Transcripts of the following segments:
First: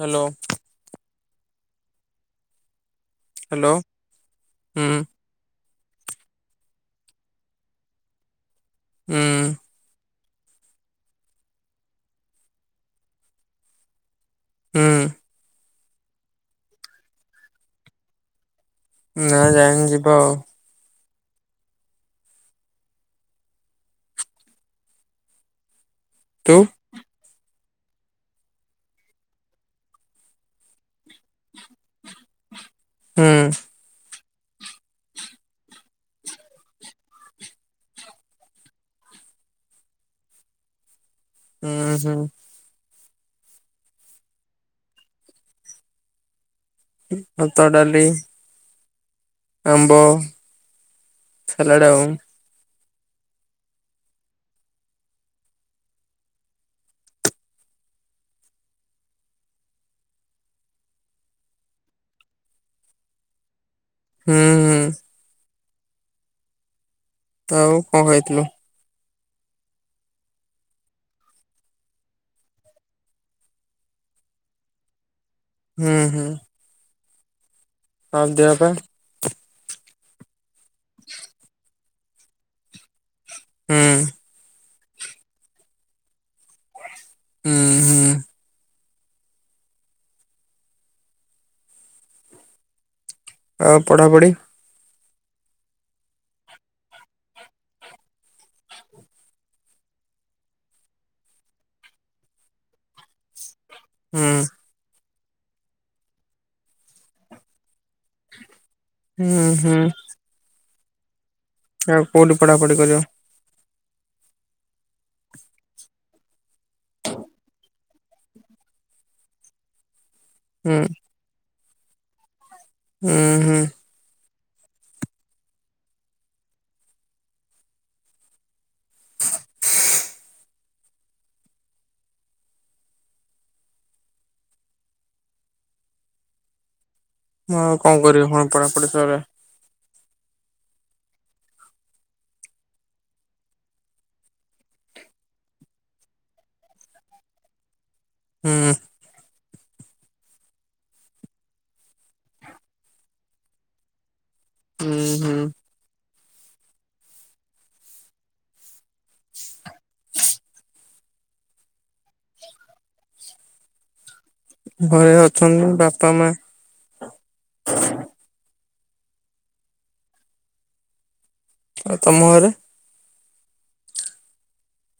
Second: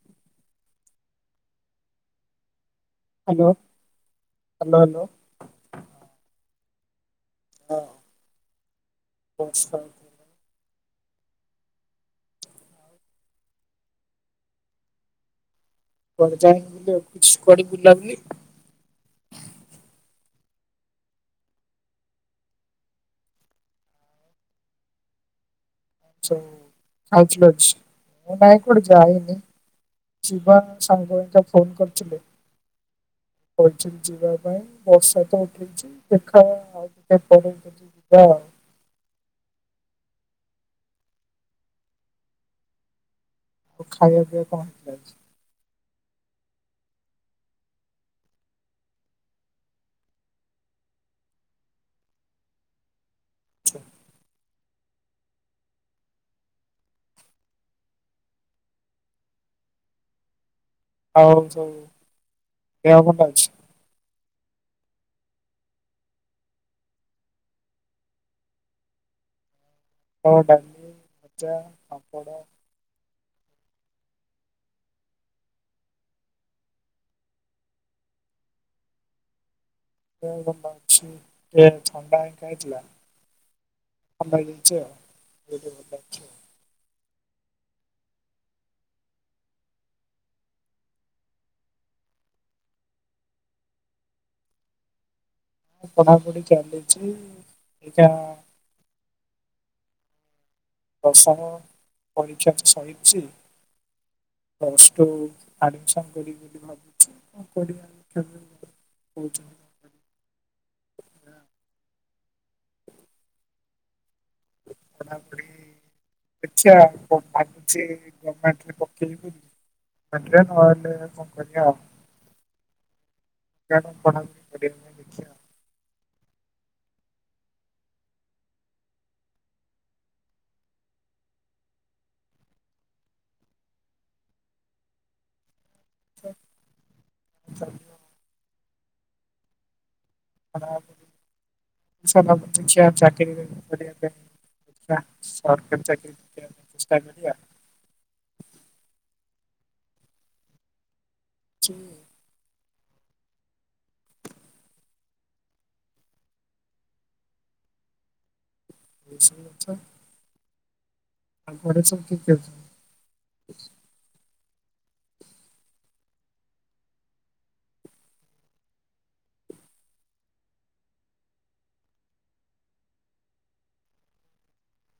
Hello. Hello, hello, ହୁଁ hello! ହୁଁ ହଁ [unintelligible] ହୁଁ। କୁଆଡେ ଯା କୁଆଡେ ବୁଲା ବୁଲି? ନା ଯାଇନି ଯିବ ଆଉ। ଛେ ତୁ ଆଉଛି ଯାଉଛି। ନାଇଁ କୁଆଡେ ଯାଇନି ଯିବା ସାଙ୍ଗ ହେକା ଫୋନ୍ କରିଥିଲେ। ହୁଁ ଛି ପଛିିଯିବା। ପାଇଁ ବର୍ଷା ତ ଉଠେଇଛି ଦେଖା ଆଉ ଟିକେ ପରେ ଯିବା। ହୁଁ ହୁଁ। ଖାଇବା ପିଇବା କଣ ହେଇଛି ଆଜି? ଏ ଭାତ ଡାଲି ଆମ୍ବ ସାଲାଡ୍ ଆଛା। ଆଉ ସବୁ ଦେହ ଭଲ ଅଛି? ହୁଁ ହୁଁ। ତ ଆଉ କଣ ଖାଇଥିଲ? ଭାତ ଡାଲି ଭଜା ପାମ୍ପଡ। ହୁଁ ହୁଁ। ହଁ ଦେହ ପା। ଦେହ ଭଲ ଅଛି ଏ ଥଣ୍ଡା ହେଇଥିଲା ହୁଁ ମେଡ୍ [unintelligible] ଉଁ ହୁଁ। ଆଉ ପଢ଼ାପଢି। ପଢା ପୁଢ଼ି ଚାଲିଚି ଏଇଟା ଦଶମ ପରୀକ୍ଷା ସରିଛି ହୁଁ ପ୍ଲ ସଟୁ ଆଡମିସନ କରିବି ବୋଲି ଭାବୁଛି [unintelligible] କରିବା [unintelligible] ହୁଁ କହୁଛନ୍ତି ହୁଁ। [inaudible] ଆ କଉଠି ପଢାପଢି କରିବ? ପଢ଼ା ପଢ଼ି ଦେଖିଆ କୋଉ ଭା ବୁଛି ଗମେଣ୍ଟରେ ପକେଇବି ନଲେ ହୁଁ ନହେଲେ କଣ କରିବା। ହୁଁ ହୁଁ [unintelligible] [inaudible] ମୁଁ ଆଉ ଚାଲିବ କଣ କରିବି ହ ପଢାପଢି ସରେ। [unintelligible] ସରକାରୀ ଚାକିରୀ [unintelligible] ଚେଷ୍ଟା କରିବା। ହୁଁ। ଚ। ହୁଁ ହୁଁ। [unintelligible] ଆଉ ଘରେ ସବୁ କିଏ କିଏ ଅଛନ୍ତି? ଘରେ ଅଛନ୍ତି ବାପା ମା। ଆଉ ତମ ଘରେ?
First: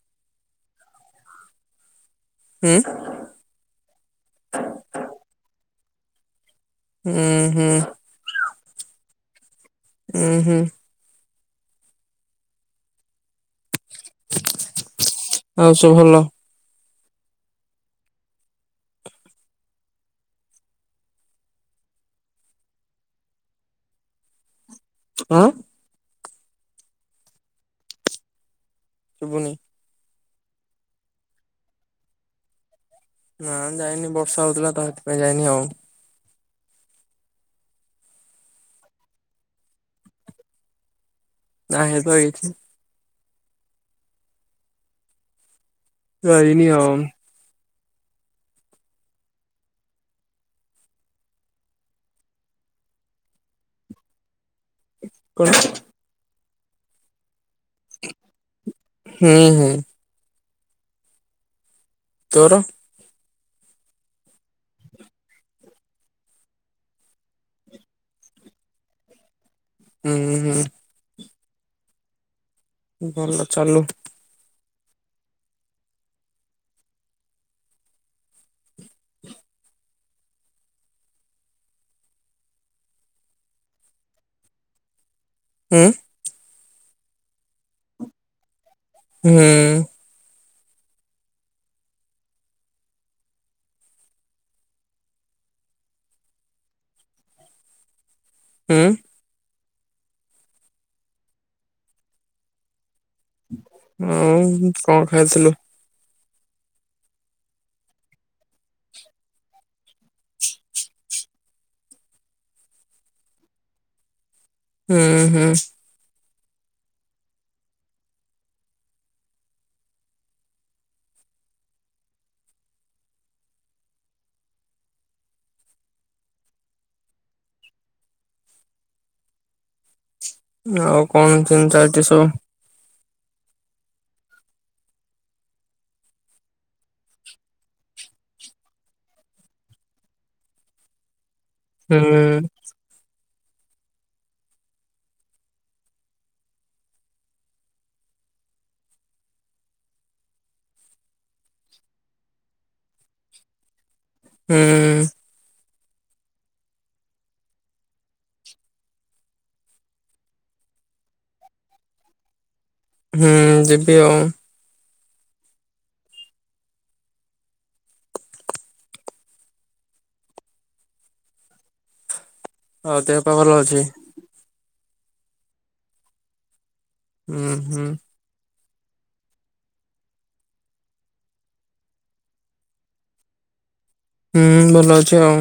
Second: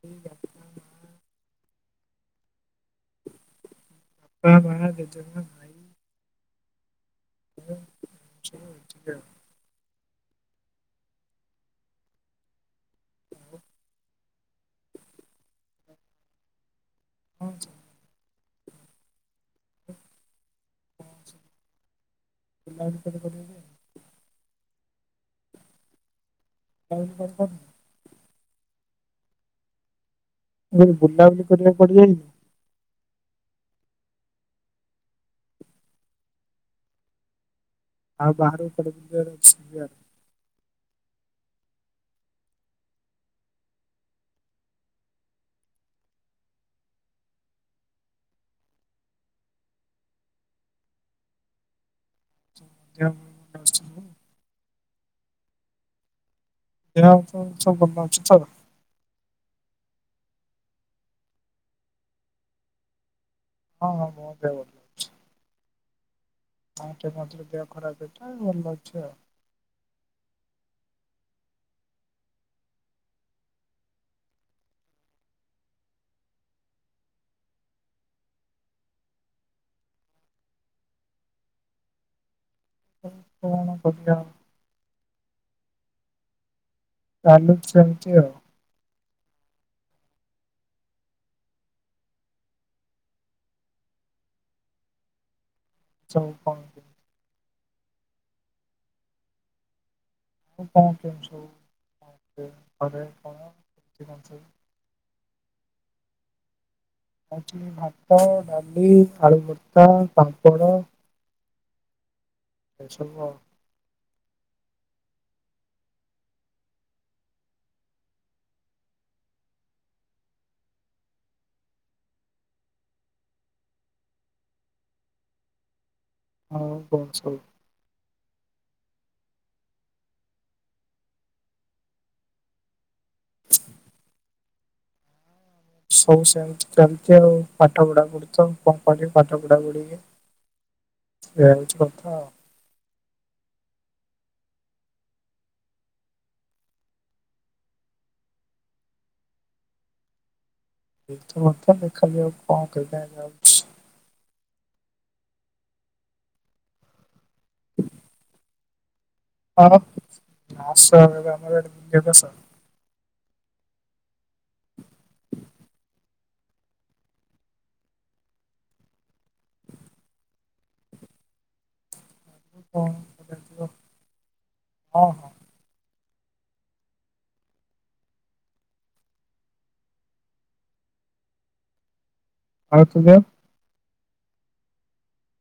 ସେଇ ବାପା ମା। ହୁଁ। ବାପା ମା ଜେଜମା ଭାଇ। ହୁଁ ହୁଁ। [inaudible] ଉଁ ହୁଁ। ଆଉ ସବୁ ଭଲ? ହଁ ସ [inaudible] [unintelligible] ଆଁ, ଆଉ [unintelligible] ଶୁଭୁନି। ମୁଁ କହିଲି ବୁଲାବୁଲି କରିବାକୁ କୁଆଡେ ଯାଇନୁ? ନା ଯାଇନି ବର୍ଷା ହଉଥିଲା ତ ସେଥିପାଇଁ ଯାଇନି ଆଉ। ଆଉ ବାହାରକୁ କୁଆଡେ ବୁଲିବାର ଅଛି [unintelligible] ନା ହେଇପା ଏଇଠି। ତ ହେଇନି ଆମ୍। ଯା [unintelligible] କଣ? ଦେହ ହାତ ସବୁ ଭଲ ଅଛି ତୋର? ହୁଁ ହୁଁ ତୋର? ହଁ, ହଁ ମୋ ଦେହ ଭଲ ଅଛି। ହଁ ସେ ମଝିରେ ଦେହ ଖରାପ ହେଇଠା ଭଲ ଅଛି ଆଉ। ଉଁ, ହୁଁ। ଭଲ ଚାଲୁ। [unintelligible] କଣ କରୁଚ? ଉଁ, ଚାଲୁ ସେମତି ଆଉ। ହୁଁ। ସବୁ କଣ କି? ଉଁ, ଓ କଣ କରୁଛୁ? [inaudible] ଆଉ କଣ ଖାଇଥିଲୁ? ଖାଇଥିଲି ଭାତ, ଡାଲି ଆଳୁ ଭର୍ତା, ପାମ୍ପଡ଼। ଟେନସନ ନ ହୁଁ, ହୁଁ। ହଁ କଣ ସବୁ? ଆଉ କଣ କେମତି ଚାଲିଚି ସବୁ? ସବୁ ସେମିତି ଚାଲିଚି ଆଉ। ପାଠ ପଢା ପଢି ତ କଣ ପଢିବି ପାଠ ପଢା ପଢିକି ଏୟା ହଉଚି କଥା। ହୁଁ ଏଇତ କଥା ଦେଖାଯାଉ କଣ କରିବାକୁ ଯାଉଛି। ହୁଁ। କଣ? ଆସ ଆମର ଏବେ ଆମର ଆଡେ ବୁଲିବାକୁ ଆସ। ହୁଁ, ଯିବି ଆଉ। କଣ ଆଉ ଦେହ ପା ଭଲ କରାଯିବ ଅଛି? ହଁ, ହଁ। ଉଁ, ହୁଁ। ଆଉ ତୁମେ? ହୁଁ, ଭଲ ଅଛି ଆଉ।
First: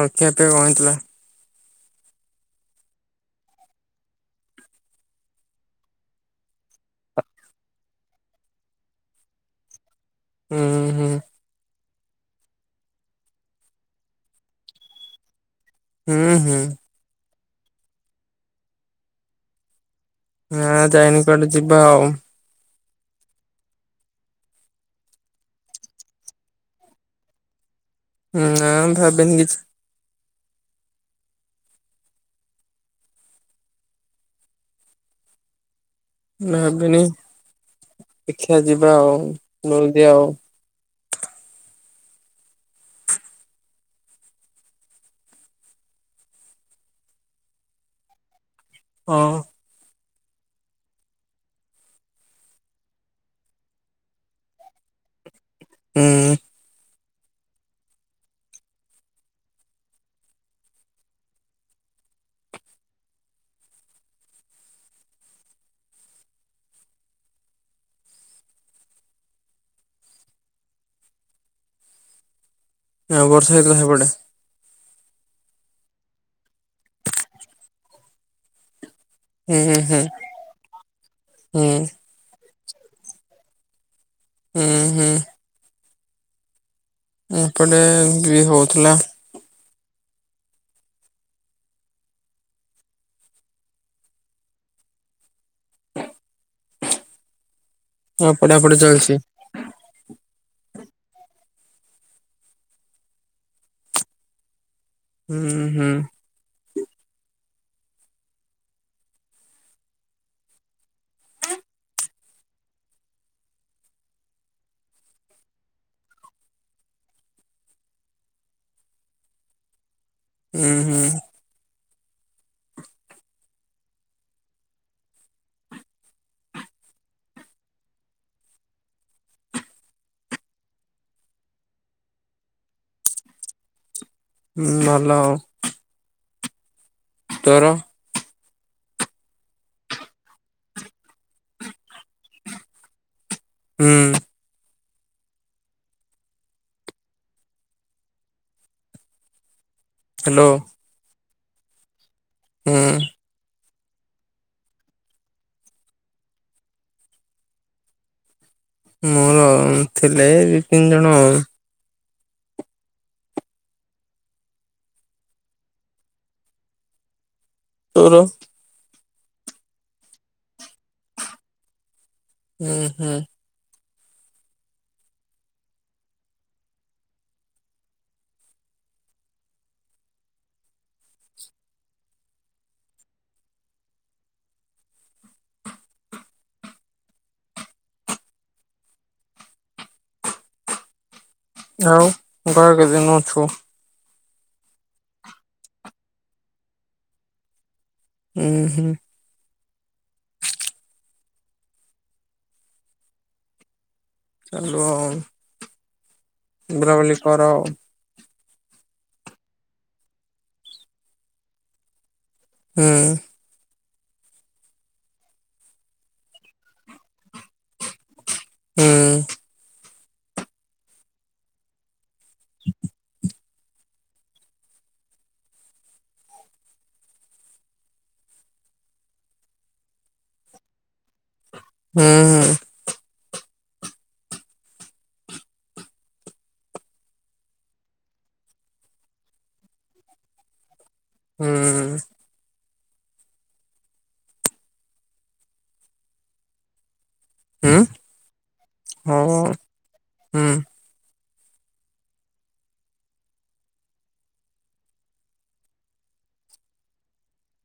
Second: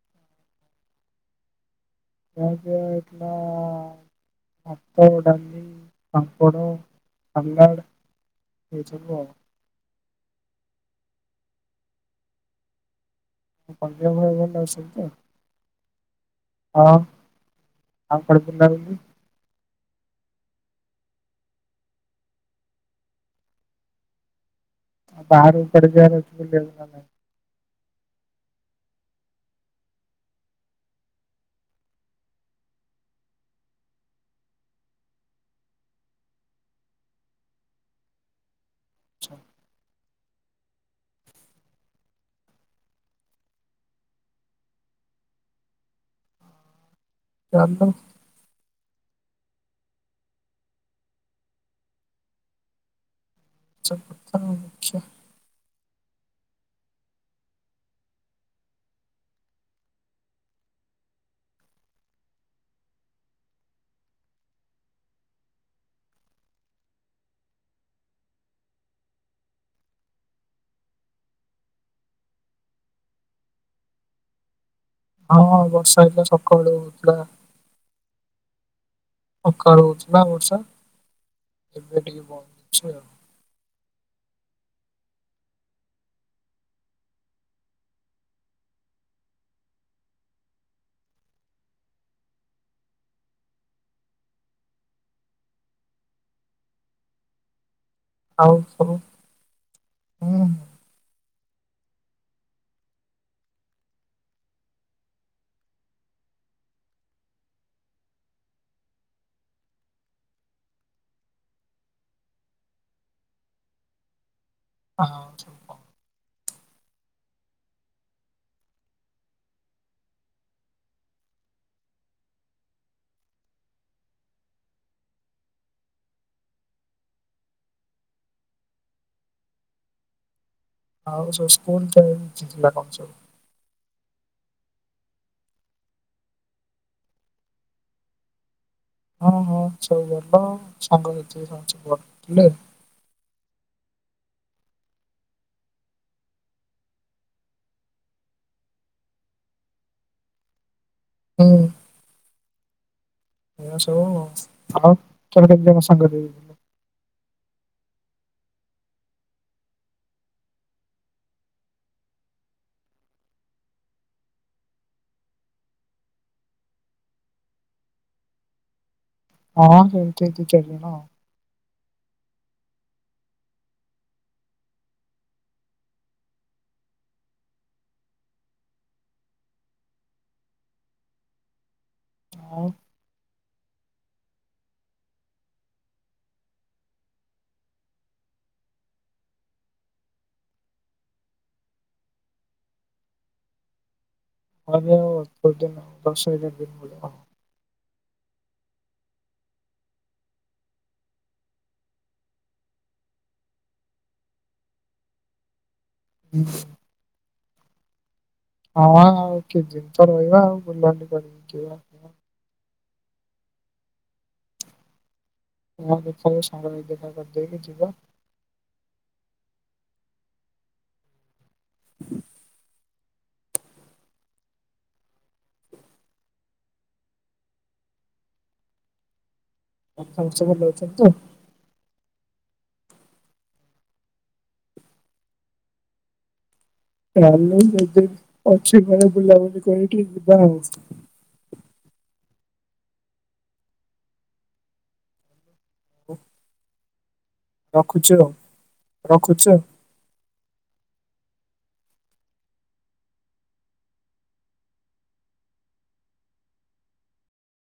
ଆଉ ଖିଆ ପିଆ କଣ ହେଇଥିଲା? ଖିଆ ପିଆ ହେଇଥିଲା ଭାତ, ଡାଲି, ପାମ୍ପଡ, ସାଲାଡ୍। ଏଇ ଛବୁ। ଅଁ, ହଁ। [unintelligible] ହୁଁ ହୁଁ। [unintelligible] ହଁ ଯାଇନି କୁଆଡେ ଯିବା ଆଉ। [unintelligible] ନା ଭାବିନି କିଛି। ମୁଁ ଭାବିନି ଦେଖା ଯିବା ଆଉ ଯଲଦି ଆଉ। ଚାଲ। ହଁ। [unintelligible] ହୁଁ। ଆଉ ବର୍ଷା ହେଇଥିଲା ସେପଟେ? ହଁ ବର୍ଷା ହେଇଥିଲା ସକାଳୁ ହୁଁ ହୁଁ ସକାଳୁ ହୁଁ ହଉଛି ପା ବର୍ଷା ହୁଁ ଏବେ ଟିକେ କମିଛି ଆଉ ହୁଁ ହୁଁ। ଏପଟେ ବି ହଉଥିଲା। ଆଉ ପଢ଼ାପଢ଼ି ଚାଲିଛି? ହୁଁ ହୁଁ ହୁଁ ହୁଁ ହୁଁ। ହଁ। ଉଁ ହୁଁ। ଆଉ ସ୍କୁଲ [unintelligible] ହୁଁ ଭଲ ଆଉ। ତୋର? ହଁ ହଁ ସବୁ ଭଲ ସାଙ୍ଗ [unintelligible] ହୁଁ। ହାଲୋ। ହୁଁ। ହୁଁ। [unintelligible] ମୋର ଥିଲେ ଦି ତିନି ଜଣ ଆଉ। ତୋର? ହଁ ସେଇ ଦି ଚାରି ଜଣ ଆଉ। ଉଁ ହୁଁ। ଆଉ? ଆଉ ଘର କେତେଦିନ ଅଛୁ? [unintelligible] ଉଁ ହୁଁ। ଚାଲୁ ଆଉ। ବୁଲାବୁଲି କର। ହଁ ଆଉ କି [unintelligible] ଆଉ ବୁଲାବଲି କରିକି ଯିବା। ହୁଁ। [unintelligible] ହୁଁ। [inaudible] ଆଉ ସମସ୍ତେ ଭଲଅଛନ୍ତି ତ? ହୁଁ ହୁଁ। ହଁ ମ ଯେତେ ଦିନ ଅଛି ଘରେ ବୁଲାବୁଲି କରିିକି ଯିବା। ହୁଁ। ଉ। ହୁଁ। ରଖୁଛି ଆଉ ହଁ ରଖୁଛି ଆଉ। ହୁଁ।